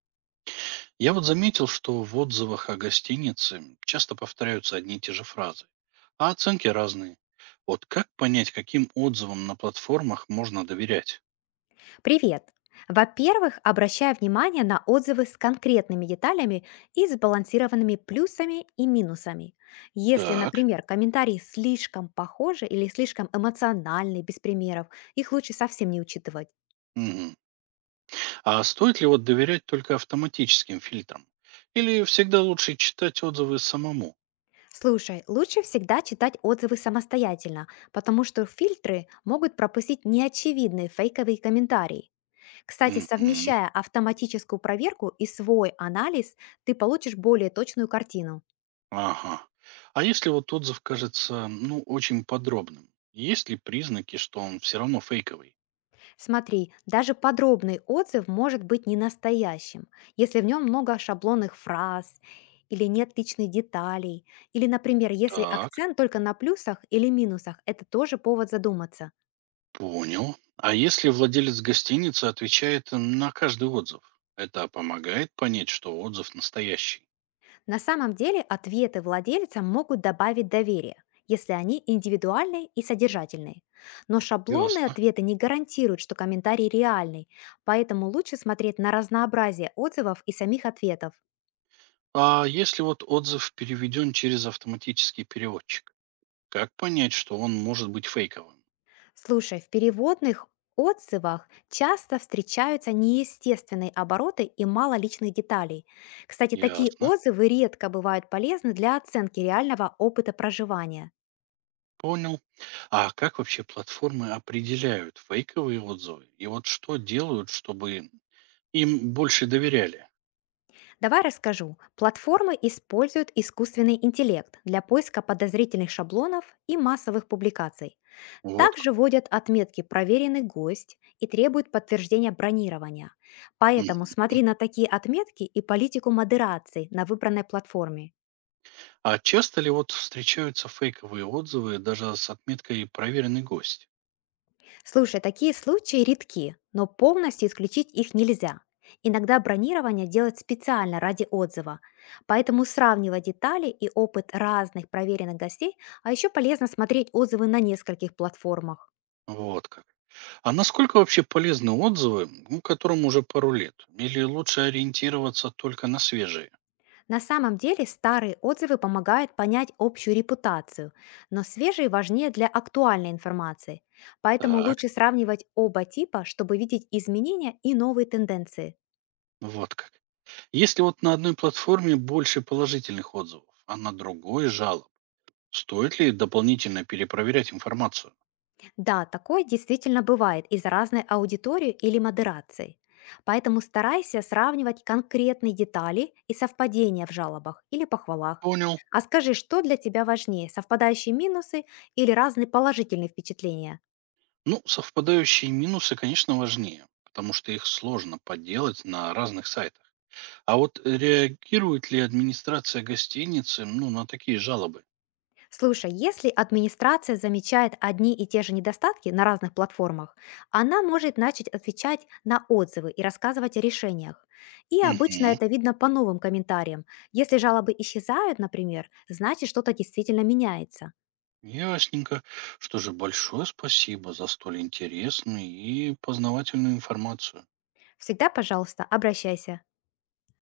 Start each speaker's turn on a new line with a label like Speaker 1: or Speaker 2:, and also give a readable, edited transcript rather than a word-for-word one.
Speaker 1: Я вот заметил, что в отзывах о гостинице часто повторяются одни и те же фразы, а оценки разные. Вот как понять, каким отзывам на платформах можно доверять?
Speaker 2: Привет! Во-первых, обращай внимание на отзывы с конкретными деталями и сбалансированными плюсами и минусами. Если,
Speaker 1: Так.
Speaker 2: например, комментарии слишком похожи или слишком эмоциональны, без примеров, их лучше совсем не учитывать.
Speaker 1: Мгм. А стоит ли вот доверять только автоматическим фильтрам? Или всегда лучше читать отзывы самому?
Speaker 2: Слушай, лучше всегда читать отзывы самостоятельно, потому что фильтры могут пропустить неочевидные фейковые комментарии. Кстати,
Speaker 1: Мгм.
Speaker 2: совмещая автоматическую проверку и свой анализ, ты получишь более точную картину.
Speaker 1: Ага. А если вот отзыв кажется, ну, очень подробным, есть ли признаки, что он все равно фейковый?
Speaker 2: Смотри, даже подробный отзыв может быть ненастоящим, если в нем много шаблонных фраз или нет личных деталей, или, например, если
Speaker 1: Так.
Speaker 2: акцент только на плюсах или минусах, это тоже повод задуматься.
Speaker 1: Понял. А если владелец гостиницы отвечает на каждый отзыв? Это помогает понять, что отзыв настоящий.
Speaker 2: На самом деле ответы владельца могут добавить доверие, если они индивидуальные и содержательные. Но шаблонные
Speaker 1: Ясно.
Speaker 2: ответы не гарантируют, что комментарий реальный, поэтому лучше смотреть на разнообразие отзывов и самих ответов.
Speaker 1: А если вот отзыв переведен через автоматический переводчик, как понять, что он может быть фейковым?
Speaker 2: Слушай, в переводных отзывах часто встречаются неестественные обороты и мало личных деталей. Кстати, такие
Speaker 1: Ясно.
Speaker 2: отзывы редко бывают полезны для оценки реального опыта проживания.
Speaker 1: Понял. А как вообще платформы определяют фейковые отзывы? И вот что делают, чтобы им больше доверяли?
Speaker 2: Давай расскажу. Платформы используют искусственный интеллект для поиска подозрительных шаблонов и массовых публикаций.
Speaker 1: Вот как.
Speaker 2: Также вводят отметки «проверенный гость» и требуют подтверждения бронирования. Поэтому
Speaker 1: М.
Speaker 2: смотри на такие отметки и политику модерации на выбранной платформе.
Speaker 1: А часто ли вот встречаются фейковые отзывы даже с отметкой «проверенный гость»?
Speaker 2: Слушай, такие случаи редки, но полностью исключить их нельзя. Иногда бронирование делают специально ради отзыва, поэтому сравнивать детали и опыт разных проверенных гостей, а еще полезно смотреть отзывы на нескольких платформах.
Speaker 1: Вот как. А насколько вообще полезны отзывы, ну, которым уже пару лет? Или лучше ориентироваться только на свежие?
Speaker 2: На самом деле старые отзывы помогают понять общую репутацию, но свежие важнее для актуальной информации, поэтому
Speaker 1: Так,
Speaker 2: лучше сравнивать оба типа, чтобы видеть изменения и новые тенденции.
Speaker 1: вот как. Если вот на одной платформе больше положительных отзывов, а на другой жалоб, стоит ли дополнительно перепроверять информацию?
Speaker 2: Да, такое действительно бывает из разной аудитории или модерации. Поэтому старайся сравнивать конкретные детали и совпадения в жалобах или похвалах.
Speaker 1: Понял.
Speaker 2: А скажи, что для тебя важнее, совпадающие минусы или разные положительные впечатления?
Speaker 1: Ну, совпадающие минусы, конечно, важнее, потому что их сложно подделать на разных сайтах. А вот реагирует ли администрация гостиницы, ну, на такие жалобы?
Speaker 2: Слушай, если администрация замечает одни и те же недостатки на разных платформах, она может начать отвечать на отзывы и рассказывать о решениях. И обычно
Speaker 1: Мгм.
Speaker 2: это видно по новым комментариям. Если жалобы исчезают, например, значит что-то действительно меняется.
Speaker 1: Ясненько. Что же, большое спасибо за столь интересную и познавательную информацию.
Speaker 2: Всегда, пожалуйста, обращайся.